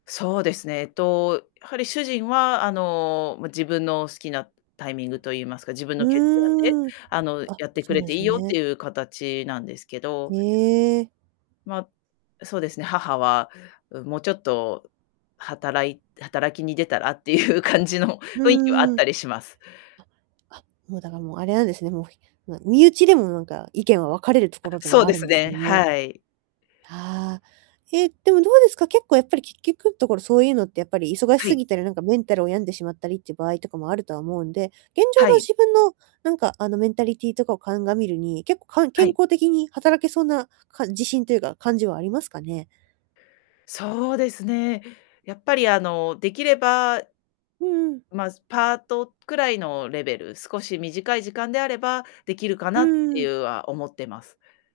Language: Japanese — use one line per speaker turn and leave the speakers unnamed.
そうですね。え、と、やはり主人は、あの、ま、自分の好きなタイミングと言いますか、自分
う
の決断で、
ーん。
あの、
あ、
やってく
そう
れ
なん
てい
す
いよっ
ね。
ていう形なんですけ
へ
ど。
え。
ま、そうですね、母は、うん、もうちょっと働い働きに出たら、っていう感じの
う
雰囲気はあっ
んうん。
たりします。
ああもうだから、もう、あれなんですね、もう、ひまあ、身内でも、なんか、意見は分かれると
あ、
ころで
そう
はあ
で
る
す
んです
ね、
ね。
はい。
はあ。ええ、でも、どうですか、結構やっぱりき結局んところ、そういうのってやっぱり、忙し
は
す
い。
ぎたり、なんか、メンタルを病んでしまったりっていう場合とかもあるとは思うんで、現状
は
の
い。
自分の、なんか、あの、メンタリティとかを鑑みるに、結構、かん
は
健
い。
康的に働けそうな、か自信というか、感じはありますかね。
そうですね。やっぱり、あの、できれば、
うんうん。
ま、すパートくらいのレベル、少し短い時間であればできるか
う
なって
ー
い
ん。
うは、思ってます。